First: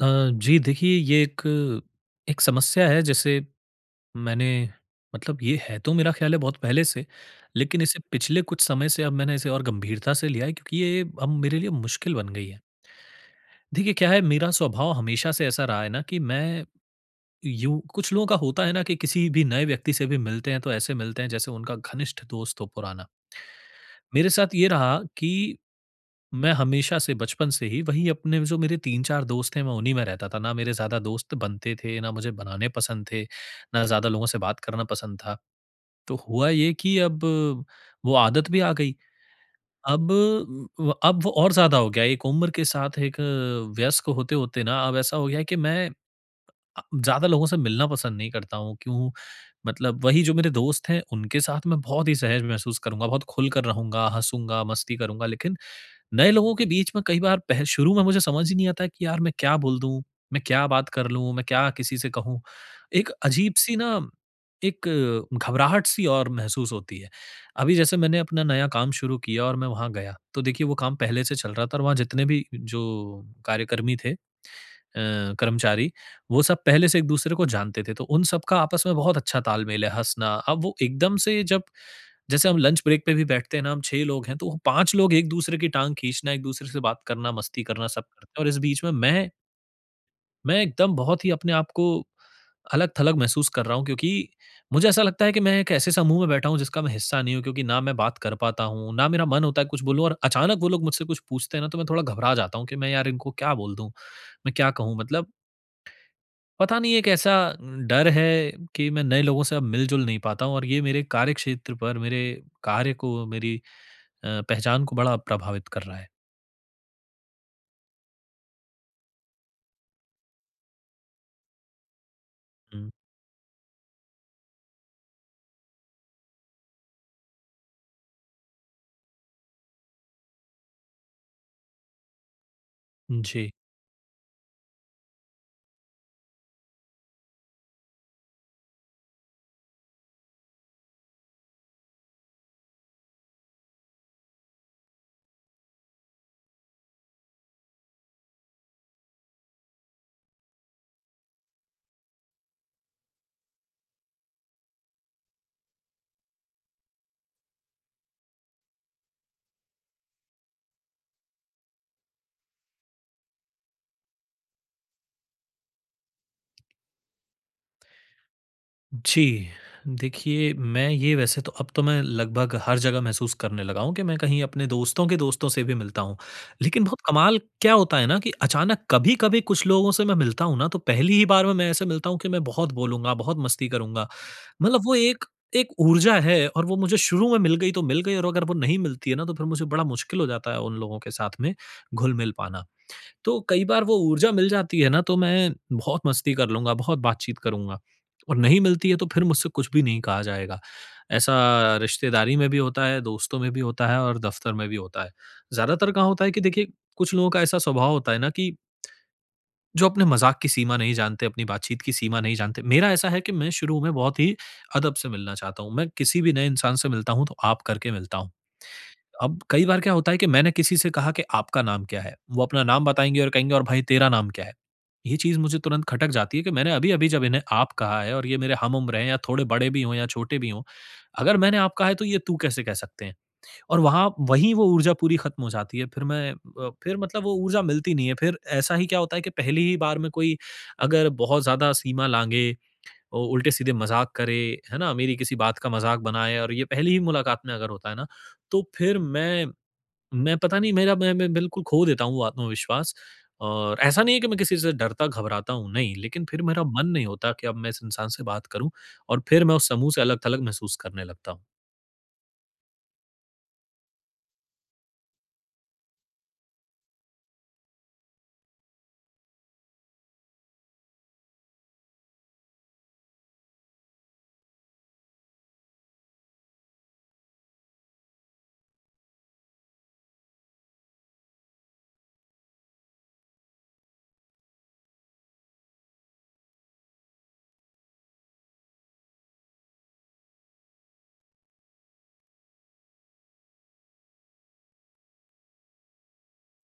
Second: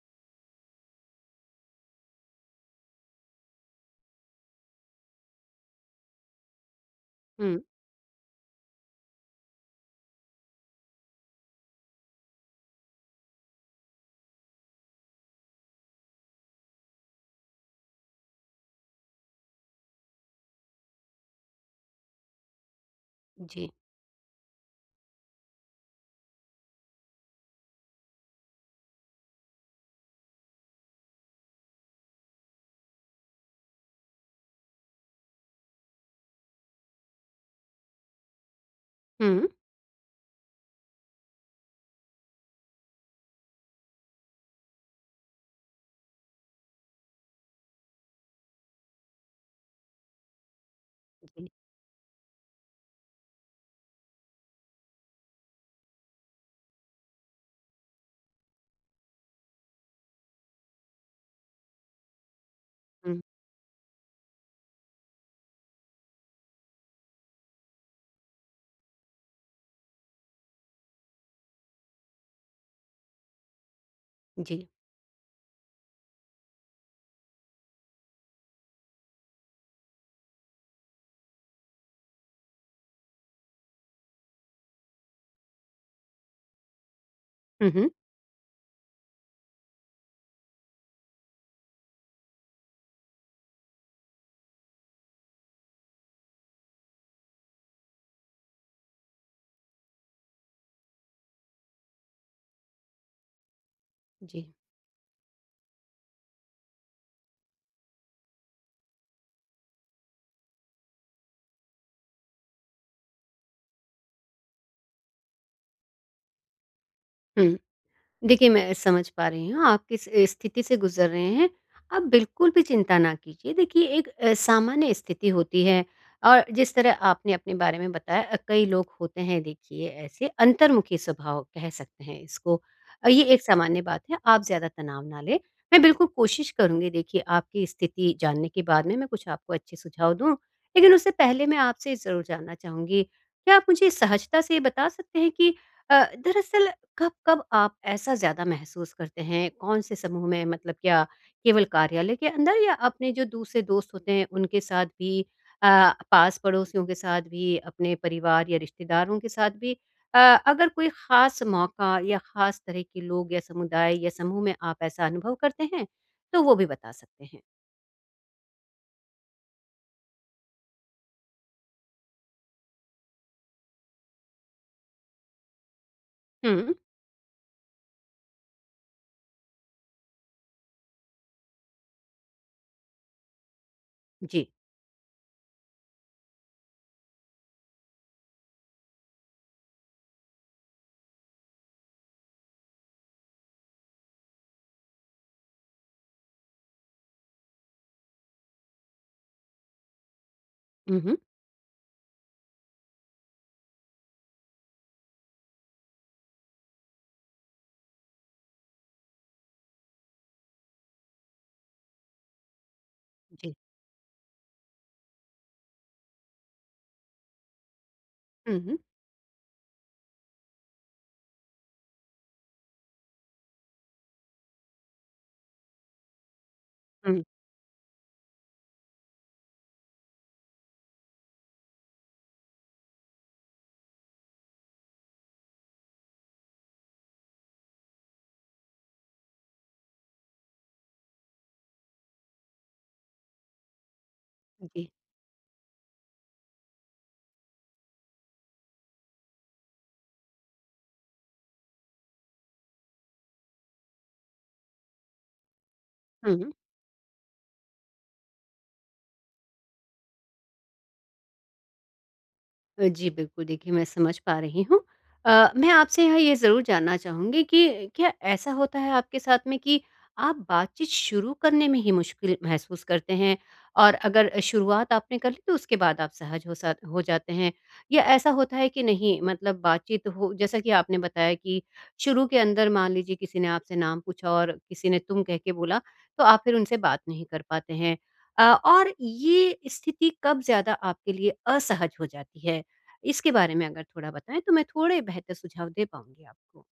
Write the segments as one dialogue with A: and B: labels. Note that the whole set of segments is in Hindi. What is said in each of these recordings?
A: अ, जी देखिए, ये एक एक समस्या है। जैसे मैंने, मतलब, ये है तो मेरा ख़्याल है बहुत पहले से,
B: हुँ,
A: लेकिन इसे पिछले कुछ समय से अब मैंने इसे और गंभीरता से लिया है, क्योंकि ये अब मेरे लिए मुश्किल बन गई है। देखिए क्या है, मेरा स्वभाव हमेशा से ऐसा रहा है ना, कि मैं, यूँ कुछ लोगों का होता है ना, कि किसी भी नए व्यक्ति से भी मिलते हैं तो ऐसे मिलते हैं जैसे उनका घनिष्ठ दोस्त हो पुराना।
B: जी।
A: मेरे साथ ये रहा कि मैं हमेशा से बचपन से ही वही अपने, जो मेरे 3-4 दोस्त हैं, मैं उन्हीं में रहता था। ना मेरे ज़्यादा दोस्त बनते थे, ना मुझे बनाने पसंद थे, ना ज़्यादा लोगों से बात करना पसंद था। तो हुआ ये कि अब वो आदत भी आ गई।
B: हुँ।
A: अब व अब वो और ज़्यादा हो गया। एक उम्र के साथ, एक वयस्क होते-होते ना, अब ऐसा हो गया है कि मैं ज़्यादा लोगों से मिलना पसंद नहीं करता हूँ। क्यों? मतलब वही जो मेरे दोस्त हैं उनके
B: जी।
A: साथ मैं बहुत ही सहज महसूस करूँगा, बहुत खुलकर रहूँगा, हँसूँगा, मस्ती करूँगा, लेकिन नए लोगों के बीच में कई बार पह शुरू में मुझे समझ ही नहीं आता कि यार मैं क्या बोल दूँ? मैं क्या बात कर लूँ? मैं क्या किसी से कहूँ? एक
B: हुँ,
A: अजीब-सी ना, एक घबराहट-सी और महसूस होती है। अभी जैसे मैंने अपना नया काम शुरू किया और मैं वहाँ गया, तो देखिए वो काम पहले से चल रहा था, और वहाँ जितने भी जो कार्यकर्मी थे,
B: जी।
A: कर्मचारी, वो सब पहले से एक-दूसरे को जानते थे, तो उन सबका आपस में बहुत अच्छा तालमेल है, हँसना। अब वो एकदम से, जब जैसे हम लंच ब्रेक पे भी बैठते हैं ना, हम 6 लोग हैं, तो 5 लोग एक-दूसरे की टाँग खींचना, एक-दूसरे से बात करना, मस्ती
B: हुँ,
A: करना
B: हुँ।
A: सब करते हैं, और इस बीच में मैं एकदम बहुत ही अपने आप को अलग-थलग महसूस कर रहा हूँ, क्योंकि मुझे ऐसा लगता है कि मैं एक ऐसे समूह में बैठा हूँ जिसका मैं हिस्सा नहीं हूँ, क्योंकि ना मैं बात कर पाता हूँ, ना मेरा मन होता है कुछ बोलूँ, और अचानक वो लोग मुझसे कुछ पूछते हैं ना, तो मैं थोड़ा घबरा जाता हूँ कि मैं यार इनको क्या बोल दूँ?
B: जी।
A: मैं क्या कहूँ? मतलब पता नहीं, एक ऐसा डर है कि मैं नए लोगों से अब मिल-जुल नहीं पाता हूँ, और ये मेरे कार्यक्षेत्र पर, मेरे कार्य को, मेरी पहचान को बड़ा प्रभावित कर रहा है।
B: हुँ। देखिए, मैं समझ पा रही हूँ आप किस स्थिति से गुज़र रहे हैं। आप बिल्कुल भी
A: हुँ।
B: चिंता ना कीजिए। देखिए, एक सामान्य स्थिति होती है। और जिस तरह आपने अपने बारे में बताया, कई लोग होते हैं देखिए ऐसे अंतर्मुखी स्वभाव कह सकते हैं इसको। ये एक
A: जी।
B: सामान्य बात है, आप ज़्यादा तनाव ना लें। मैं बिल्कुल कोशिश करूँगी, देखिए आपकी स्थिति जानने के बाद में मैं कुछ आपको अच्छे सुझाव दूँ। लेकिन उससे पहले मैं आपसे ज़रूर जानना चाहूँगी, क्या आप मुझे सहजता से ये बता सकते हैं कि दरअसल कब-कब आप ऐसा ज़्यादा महसूस करते हैं? कौन-से समूह में, मतलब क्या केवल कार्यालय के अंदर या अपने जो दूसरे दोस्त होते हैं उनके साथ भी, अ, पास-पड़ोसियों के साथ भी, अपने परिवार या रिश्तेदारों के साथ भी? अ, अगर कोई ख़ास मौका या ख़ास तरह के लोग या समुदाय या समूह में आप ऐसा अनुभव करते हैं, तो वो भी बता सकते हैं।
A: जी, देखिए, मैं ये वैसे तो अब तो मैं लगभग हर जगह महसूस करने लगा हूँ, कि मैं कहीं अपने दोस्तों के दोस्तों से भी मिलता हूँ।
B: हुँ,
A: लेकिन बहुत कमाल क्या होता है ना, कि अचानक कभी-कभी कुछ लोगों से मैं मिलता हूँ ना, तो पहली ही बार में मैं ऐसे मिलता हूँ कि मैं बहुत बोलूँगा, बहुत मस्ती करूँगा।
B: जी।
A: मतलब वो एक एक ऊर्जा है, और वो मुझे शुरू में मिल गई तो मिल गई, और अगर वो नहीं मिलती है ना, तो फिर मुझे बड़ा मुश्किल हो जाता है उन लोगों के साथ में घुल-मिल पाना। तो कई बार वो ऊर्जा मिल जाती है ना, तो मैं बहुत मस्ती कर लूँगा, बहुत बातचीत करूँगा, और नहीं मिलती है तो फिर मुझसे कुछ भी नहीं कहा जाएगा।
B: हुँ, हुँ।
A: ऐसा रिश्तेदारी में भी होता है, दोस्तों में भी होता है, और दफ़्तर में भी होता है। ज़्यादातर कहाँ होता है कि देखिए, कुछ लोगों का ऐसा स्वभाव होता है ना, कि जो अपने मज़ाक की सीमा नहीं जानते, अपनी बातचीत की सीमा नहीं जानते। मेरा ऐसा है कि मैं
B: जी।
A: शुरू में बहुत ही अदब से मिलना चाहता हूँ। मैं किसी भी नए इंसान से मिलता हूँ तो आप करके मिलता हूँ।
B: हुँ, हुँ।
A: अब कई बार क्या होता है कि मैंने किसी से कहा कि आपका नाम क्या है? वो अपना नाम बताएँगे और कहेंगे, "और भाई तेरा नाम क्या है?" ये चीज़ मुझे तुरंत खटक जाती है, कि मैंने अभी-अभी
B: हुँ,
A: जब इन्हें आप कहा है, और ये मेरे हम उम्र हैं या थोड़े बड़े भी हों या छोटे भी हों, अगर मैंने आप कहा है तो ये तू कैसे कह सकते हैं? और वहाँ वहीं वो ऊर्जा पूरी खत्म हो जाती है। फिर मैं, फिर मतलब, वो ऊर्जा मिलती नहीं है। फिर ऐसा ही क्या होता है कि पहली ही बार में कोई अगर बहुत ज़्यादा सीमा लाँघे, ओ उल्टे-सीधे मज़ाक करे, है
B: जी।
A: ना? मेरी किसी बात का मज़ाक बनाए, और ये पहली ही मुलाकात में अगर होता है ना, तो फिर मैं पता नहीं मेरा मैं बिल्कुल खो देता हूँ वो आत्मविश्वास। और ऐसा नहीं है कि मैं किसी से डरता घबराता हूँ, नहीं। लेकिन फिर
B: हुँ।
A: मेरा मन नहीं होता कि अब मैं इस इंसान से बात करूँ, और फिर मैं उस समूह से अलग-थलग महसूस करने लगता हूँ।
B: जी, बिल्कुल, देखिए मैं समझ पा रही हूँ। मैं आपसे यहाँ ये ज़रूर जानना चाहूँगी कि क्या ऐसा होता है आपके साथ में कि आप बातचीत शुरू करने में ही मुश्किल महसूस करते हैं? और अगर शुरुआत आपने कर ली तो उसके बाद आप सहज हो सा हो जाते हैं? या ऐसा होता है कि नहीं, मतलब बातचीत हो, जैसा कि आपने बताया कि शुरू के अंदर मान लीजिए किसी ने आपसे नाम पूछा और किसी ने तुम कह के बोला, तो आप फिर उनसे बात नहीं कर पाते हैं। और ये स्थिति कब ज़्यादा आपके लिए असहज हो जाती है? इसके बारे में अगर थोड़ा बताएँ तो मैं थोड़े बेहतर सुझाव दे पाऊँगी आपको।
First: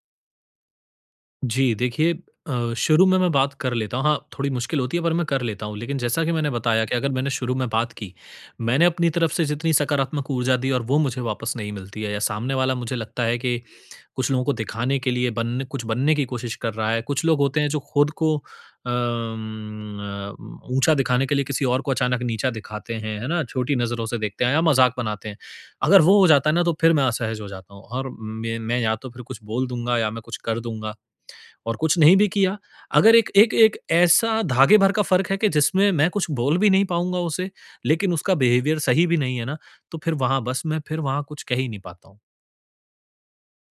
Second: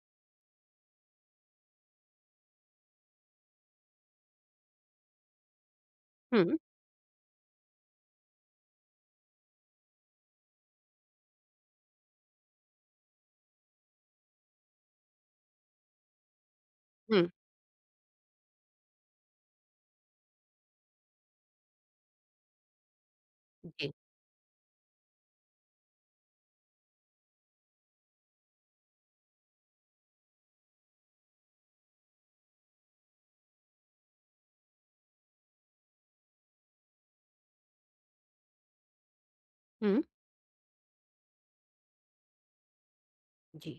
A: जी, देखिए शुरू में मैं बात कर लेता हूँ। हाँ, थोड़ी मुश्किल होती है पर मैं कर लेता हूँ। लेकिन जैसा कि मैंने
B: हुँ,
A: बताया, कि अगर मैंने शुरू में बात की, मैंने अपनी तरफ से जितनी सकारात्मक ऊर्जा दी और वो मुझे वापस नहीं मिलती है, या सामने वाला, मुझे लगता है कि कुछ लोगों को दिखाने के लिए बनने कुछ बनने की कोशिश कर रहा है। कुछ
B: हुँ,
A: लोग होते हैं जो खुद को ऊँचा दिखाने के लिए किसी और को अचानक नीचा दिखाते हैं, है ना? छोटी
B: जी।
A: नज़रों से देखते हैं या मज़ाक बनाते हैं। अगर वो हो जाता है ना, तो फिर मैं असहज हो जाता हूँ, और मैं या तो फिर कुछ बोल दूँगा या मैं कुछ कर दूँगा। और कुछ नहीं भी किया, अगर एक एक एक ऐसा धागे भर का फ़र्क है कि जिसमें मैं कुछ बोल भी नहीं पाऊँगा उसे, लेकिन उसका बिहेवियर सही भी नहीं है ना, तो
B: हुँ।
A: फिर वहाँ बस मैं फिर वहाँ कुछ कह ही नहीं पाता हूँ।
B: जी।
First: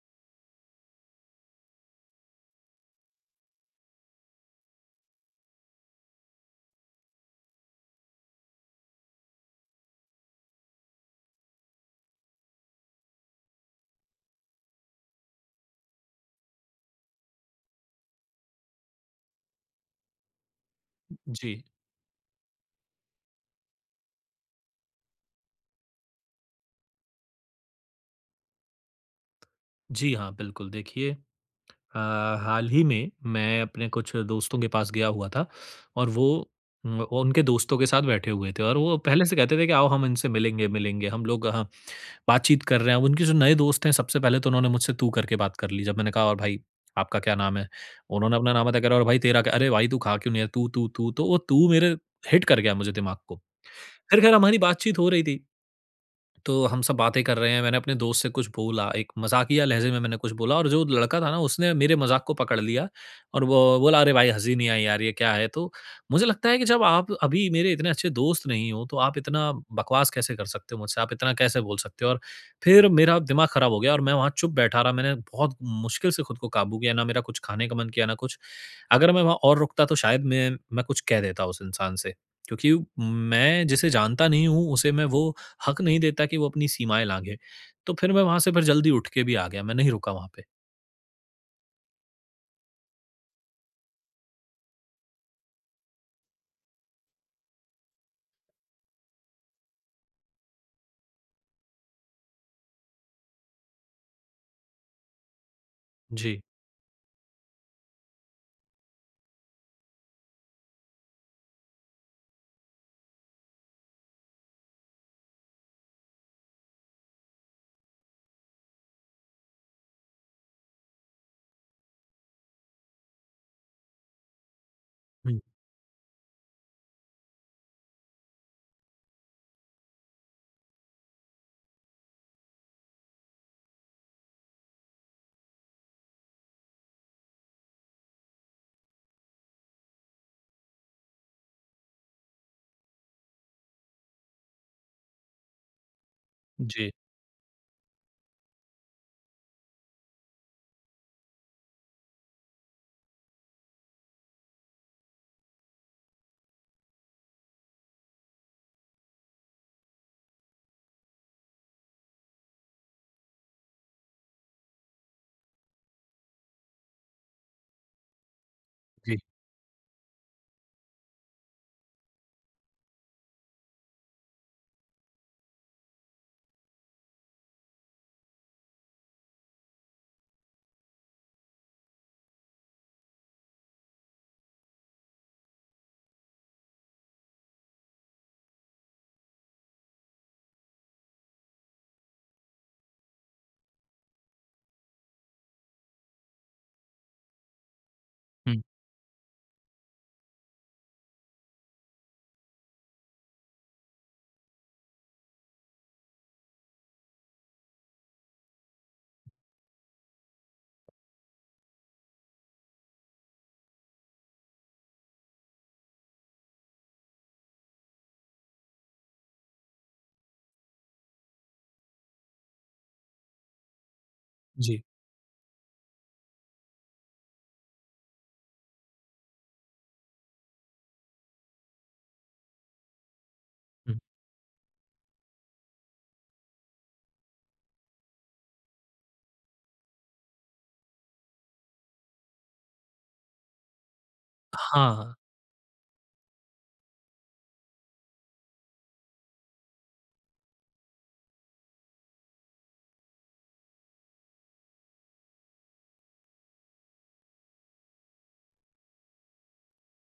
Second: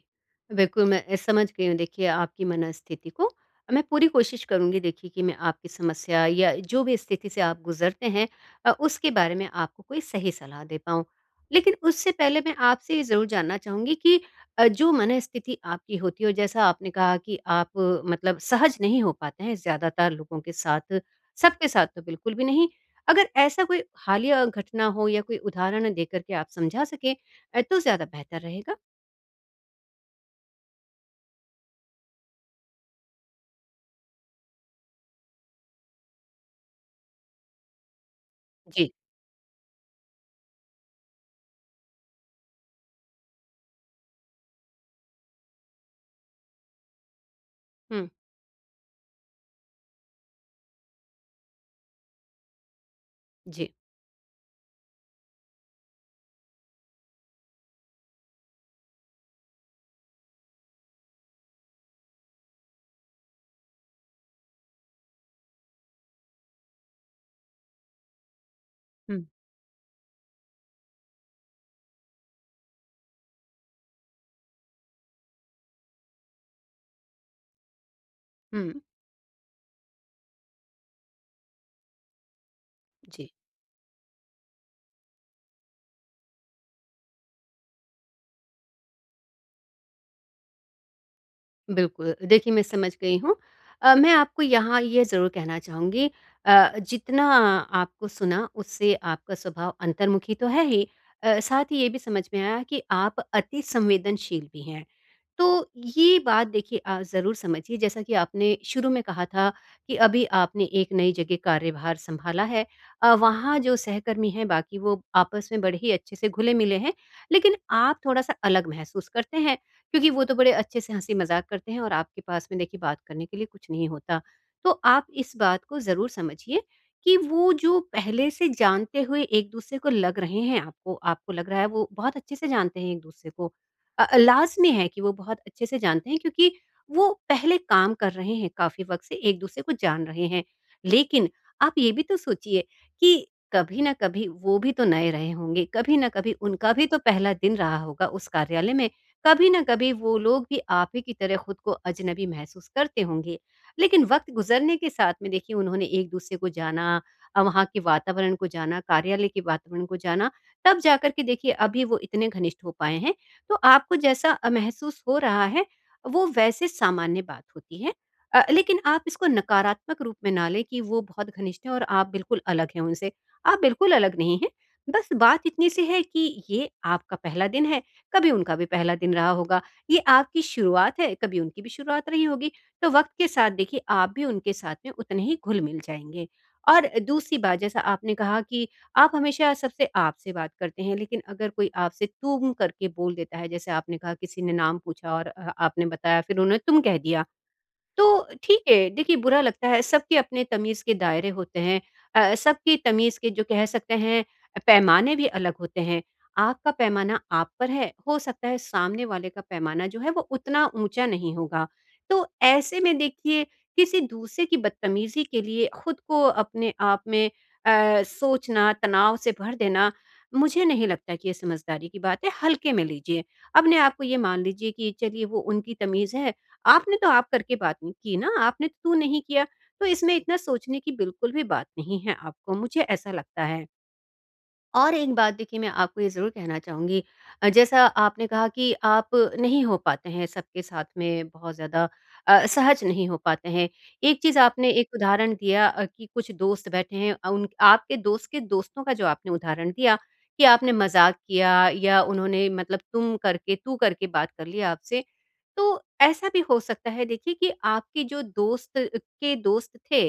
B: बिल्कुल, मैं समझ गई हूँ देखिए आपकी मनस्थिति को। मैं पूरी कोशिश करूँगी, देखिए कि मैं आपकी समस्या या जो भी स्थिति से आप गुज़रते हैं, उसके बारे में आपको कोई सही सलाह दे पाऊँ। लेकिन उससे पहले मैं आपसे ये ज़रूर जानना चाहूँगी कि जो मनस्थिति आपकी होती है और जैसा आपने कहा कि आप मतलब सहज नहीं हो पाते हैं ज़्यादातर लोगों के साथ,
A: जी।
B: सबके साथ तो बिल्कुल भी नहीं। अगर ऐसा कोई हालिया घटना हो या कोई उदाहरण देकर के आप समझा सकें, तो ज़्यादा बेहतर रहेगा।
A: जी हाँ, बिल्कुल देखिए, अ, हाल ही में मैं अपने कुछ दोस्तों के पास गया हुआ था, और वो उनके दोस्तों के साथ बैठे हुए थे, और
B: जी।
A: वो पहले से कहते थे कि आओ हम इनसे मिलेंगे, मिलेंगे हम लोग, हाँ, बातचीत कर रहे हैं। अब उनके जो नए दोस्त हैं, सबसे पहले तो उन्होंने मुझसे तू करके बात कर ली। जब मैंने कहा, "और भाई आपका क्या नाम है?",
B: हुँ,
A: उन्होंने अपना नाम बताया, कह रहे, "और भाई तेरा क्या? अरे भाई तू खा क्यों नहीं रहा?" तू, तू, तू, तो वो तू मेरे हिट कर गया मुझे दिमाग को।
B: जी।
A: फिर खैर हमारी बातचीत हो रही थी। तो हम सब बातें कर रहे हैं, मैंने अपने दोस्त से कुछ बोला, एक मज़ाकिया लहज़े में मैंने कुछ बोला, और जो लड़का था ना उसने मेरे मज़ाक को पकड़ लिया, और वो बोला, "अरे भाई हँसी नहीं आई यार, ये क्या है?" तो मुझे लगता है कि जब आप अभी मेरे इतने अच्छे दोस्त नहीं हो, तो आप
B: हुँ,
A: इतना बकवास कैसे कर सकते हो मुझसे? आप इतना कैसे बोल सकते हो? और फिर मेरा दिमाग ख़राब हो गया, और मैं वहाँ चुप बैठा रहा। मैंने बहुत मुश्किल से खुद को काबू किया, ना मेरा कुछ खाने का मन किया, ना कुछ।
B: हुँ,
A: अगर मैं वहाँ और रुकता तो शायद मैं कुछ कह देता उस इंसान से, क्योंकि
B: जी।
A: मैं जिसे जानता नहीं हूँ, उसे मैं वो हक नहीं देता कि वो अपनी सीमाएँ लाँघे। तो फिर मैं वहाँ से फिर जल्दी उठ के भी आ गया, मैं नहीं रुका वहाँ पे।
B: बिल्कुल, देखिए मैं समझ गई हूँ। मैं आपको यहाँ ये ज़रूर कहना चाहूँगी, जितना आपको सुना उससे आपका स्वभाव अंतर्मुखी तो है ही, साथ ही ये भी समझ में आया कि आप अति संवेदनशील भी हैं। तो ये
A: जी।
B: बात देखिए ज़रूर समझिए, जैसा कि आपने शुरू में कहा था कि अभी आपने एक नई जगह कार्यभार सँभाला है। वहाँ जो सहकर्मी हैं बाकी, वो आपस में बड़े ही अच्छे से घुले-मिले हैं, लेकिन आप थोड़ा-सा अलग महसूस करते हैं क्योंकि वो तो बड़े अच्छे से हँसी-मज़ाक करते हैं और आपके पास में देखिए बात करने के लिए कुछ नहीं होता। तो आप इस
A: हुँ,
B: बात को ज़रूर समझिए कि वो जो पहले से जानते हुए एक-दूसरे को लग रहे हैं आपको आपको लग रहा है वो बहुत अच्छे से जानते हैं एक-दूसरे को। लाज़मी है कि वो बहुत अच्छे से जानते हैं क्योंकि वो पहले काम कर रहे हैं, काफ़ी वक़्त से एक-दूसरे को जान रहे हैं। लेकिन आप ये भी तो सोचिए कि कभी न कभी वो भी तो नए रहे होंगे, कभी न कभी उनका भी
A: जी,
B: तो पहला दिन रहा होगा उस कार्यालय में। कभी ना कभी वो लोग भी आप ही की तरह खुद को अजनबी महसूस करते होंगे, लेकिन वक्त गुजरने के साथ में देखिए उन्होंने एक दूसरे को जाना, वहाँ के वातावरण को जाना, कार्यालय के वातावरण को जाना, तब जाकर के देखिए अभी वो इतने घनिष्ठ हो पाए हैं। तो आपको जैसा महसूस हो रहा है वो वैसे सामान्य बात होती है। लेकिन आप
A: जी,
B: इसको नकारात्मक रूप में ना लें कि वो बहुत घनिष्ठ हैं और आप बिल्कुल अलग हैं उनसे। आप बिल्कुल अलग नहीं हैं, बस बात इतनी सी है कि ये आपका पहला दिन है, कभी उनका भी पहला दिन रहा होगा। ये आपकी शुरुआत है, कभी उनकी भी शुरुआत रही होगी, तो वक़्त के साथ देखिए आप भी उनके साथ में उतने ही घुल-मिल जाएँगे। और दूसरी बात, जैसा आपने कहा कि आप हमेशा सबसे आप से बात करते हैं, लेकिन अगर कोई आपसे तुम करके बोल देता है, जैसे आपने कहा किसी ने नाम पूछा और आपने बताया फिर उन्होंने तुम कह दिया। तो
A: हुँ।
B: ठीक है, देखिए बुरा लगता है, सबके अपने तमीज़ के दायरे होते हैं। सबकी तमीज़ के, जो कह सकते हैं पैमाने भी अलग होते हैं। आपका पैमाना आप पर है, हो सकता है सामने वाले का पैमाना जो है वो उतना ऊँचा नहीं होगा। तो ऐसे में देखिए किसी दूसरे की बदतमीज़ी के लिए खुद को अपने आप में सोचना, तनाव से भर देना, मुझे नहीं लगता कि ये समझदारी की बात है, हल्के में लीजिए। अपने आप को ये मान लीजिए
A: जी।
B: कि चलिए वो उनकी तमीज़ है, आपने तो आप करके बात नहीं की ना, आपने तो तू नहीं किया, तो इसमें इतना सोचने की बिल्कुल भी बात नहीं है आपको, मुझे ऐसा लगता है।
A: हुँ।
B: और एक बात देखिए, मैं आपको ये ज़रूर कहना चाहूँगी, जैसा आपने कहा कि आप नहीं हो पाते हैं सबके साथ में बहुत ज़्यादा, सहज नहीं हो पाते हैं। एक चीज़ आपने एक
A: हाँ।
B: उदाहरण दिया, कि कुछ दोस्त बैठे हैं, उन आपके दोस्त के दोस्तों का जो आपने उदाहरण दिया कि आपने मज़ाक किया या उन्होंने मतलब तुम करके, तू करके बात कर ली आपसे। तो ऐसा भी हो सकता है देखिए कि आपके जो दोस्त के दोस्त थे,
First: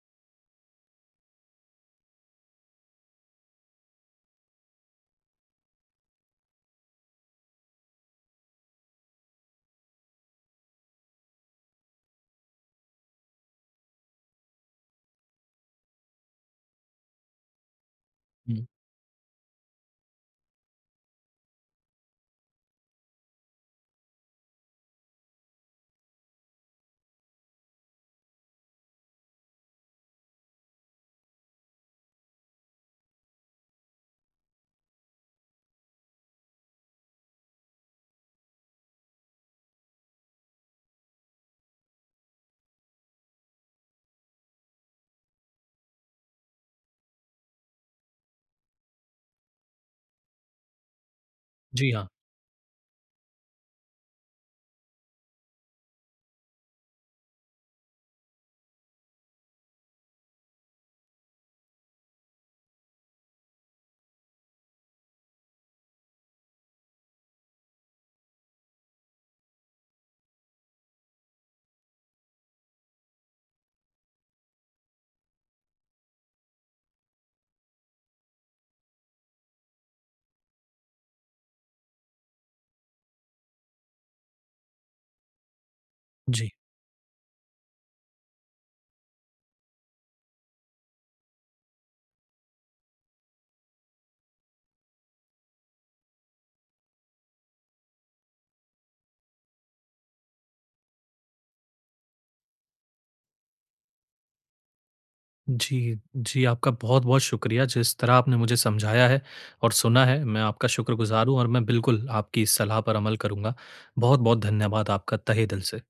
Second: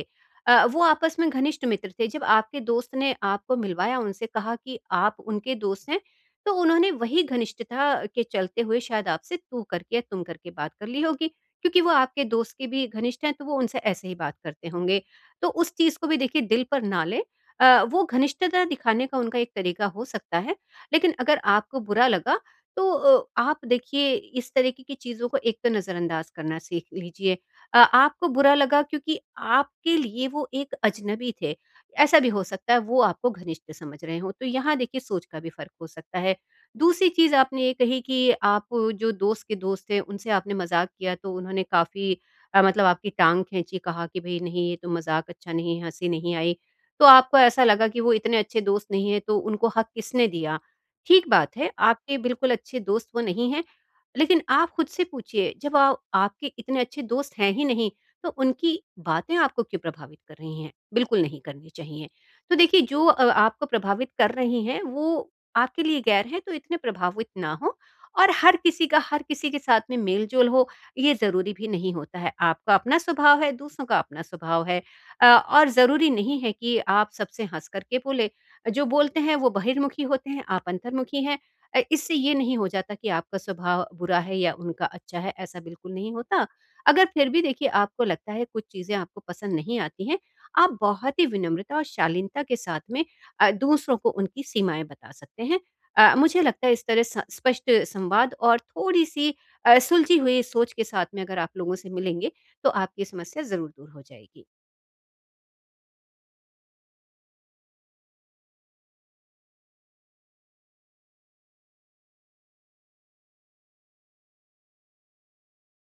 B: वो आपस में घनिष्ठ मित्र थे। जब आपके दोस्त ने आपको मिलवाया, उनसे कहा कि आप उनके दोस्त हैं, तो उन्होंने वही घनिष्ठता के चलते हुए शायद आपसे तू करके या तुम करके बात कर ली होगी, क्योंकि वो आपके दोस्त के भी घनिष्ठ हैं, तो वो उनसे ऐसे ही बात करते होंगे। तो उस चीज़ को भी देखिए दिल पर ना लें। वो घनिष्ठता
A: हुँ।
B: दिखाने का उनका एक तरीका हो सकता है, लेकिन अगर आपको बुरा लगा, तो आप देखिए इस तरीके की चीज़ों को एक तो नज़रअंदाज करना सीख लीजिए। आपको बुरा लगा क्योंकि आपके लिए वो एक अजनबी थे। ऐसा भी हो सकता है वो आपको घनिष्ठ समझ रहे हों, तो यहाँ देखिए सोच का भी फ़र्क हो सकता है। दूसरी चीज़ आपने ये कही कि आप जो दोस्त के दोस्त थे उनसे आपने मज़ाक किया तो उन्होंने काफ़ी मतलब आपकी टाँग खींची, कहा कि भई नहीं ये तो मज़ाक अच्छा नहीं, हँसी नहीं आई। तो आपको ऐसा लगा कि वो इतने अच्छे दोस्त नहीं हैं तो उनको हक किसने दिया? ठीक बात है,
A: जी हाँ।
B: आपके बिल्कुल अच्छे दोस्त वो नहीं हैं। लेकिन आप खुद से पूछिए, जब आपके इतने अच्छे दोस्त हैं ही नहीं, तो उनकी बातें आपको क्यों प्रभावित कर रही हैं? बिल्कुल नहीं करनी चाहिए। तो देखिए जो आपको प्रभावित कर रही हैं वो आपके लिए गैर हैं, तो इतने प्रभावित ना हो। और हर किसी का हर किसी के साथ में मेल जोल हो, ये ज़रूरी भी नहीं होता है। आपका अपना स्वभाव है, दूसरों का अपना स्वभाव है। और ज़रूरी नहीं है कि आप सबसे हंस करके बोले। जो बोलते हैं वो बहिर्मुखी होते हैं, आप अंतर्मुखी हैं। इससे ये नहीं हो जाता कि आपका स्वभाव बुरा है या उनका अच्छा है, ऐसा बिल्कुल नहीं होता।
A: जी।
B: अगर फिर भी देखिए आपको लगता है कुछ चीज़ें आपको पसंद नहीं आती हैं, आप बहुत ही विनम्रता और शालीनता के साथ में दूसरों को उनकी सीमाएँ बता सकते हैं। मुझे लगता है इस तरह स स्पष्ट संवाद और थोड़ी-सी सुलझी हुई सोच के साथ में अगर आप लोगों से मिलेंगे, तो आपकी समस्या ज़रूर दूर हो जाएगी।
A: जी, जी आपका बहुत-बहुत शुक्रिया, जिस तरह आपने मुझे समझाया है और सुना है, मैं आपका शुक्रगुज़ार हूँ, और मैं बिल्कुल आपकी इस सलाह पर अमल करूँगा। बहुत-बहुत धन्यवाद आपका, तहे दिल से।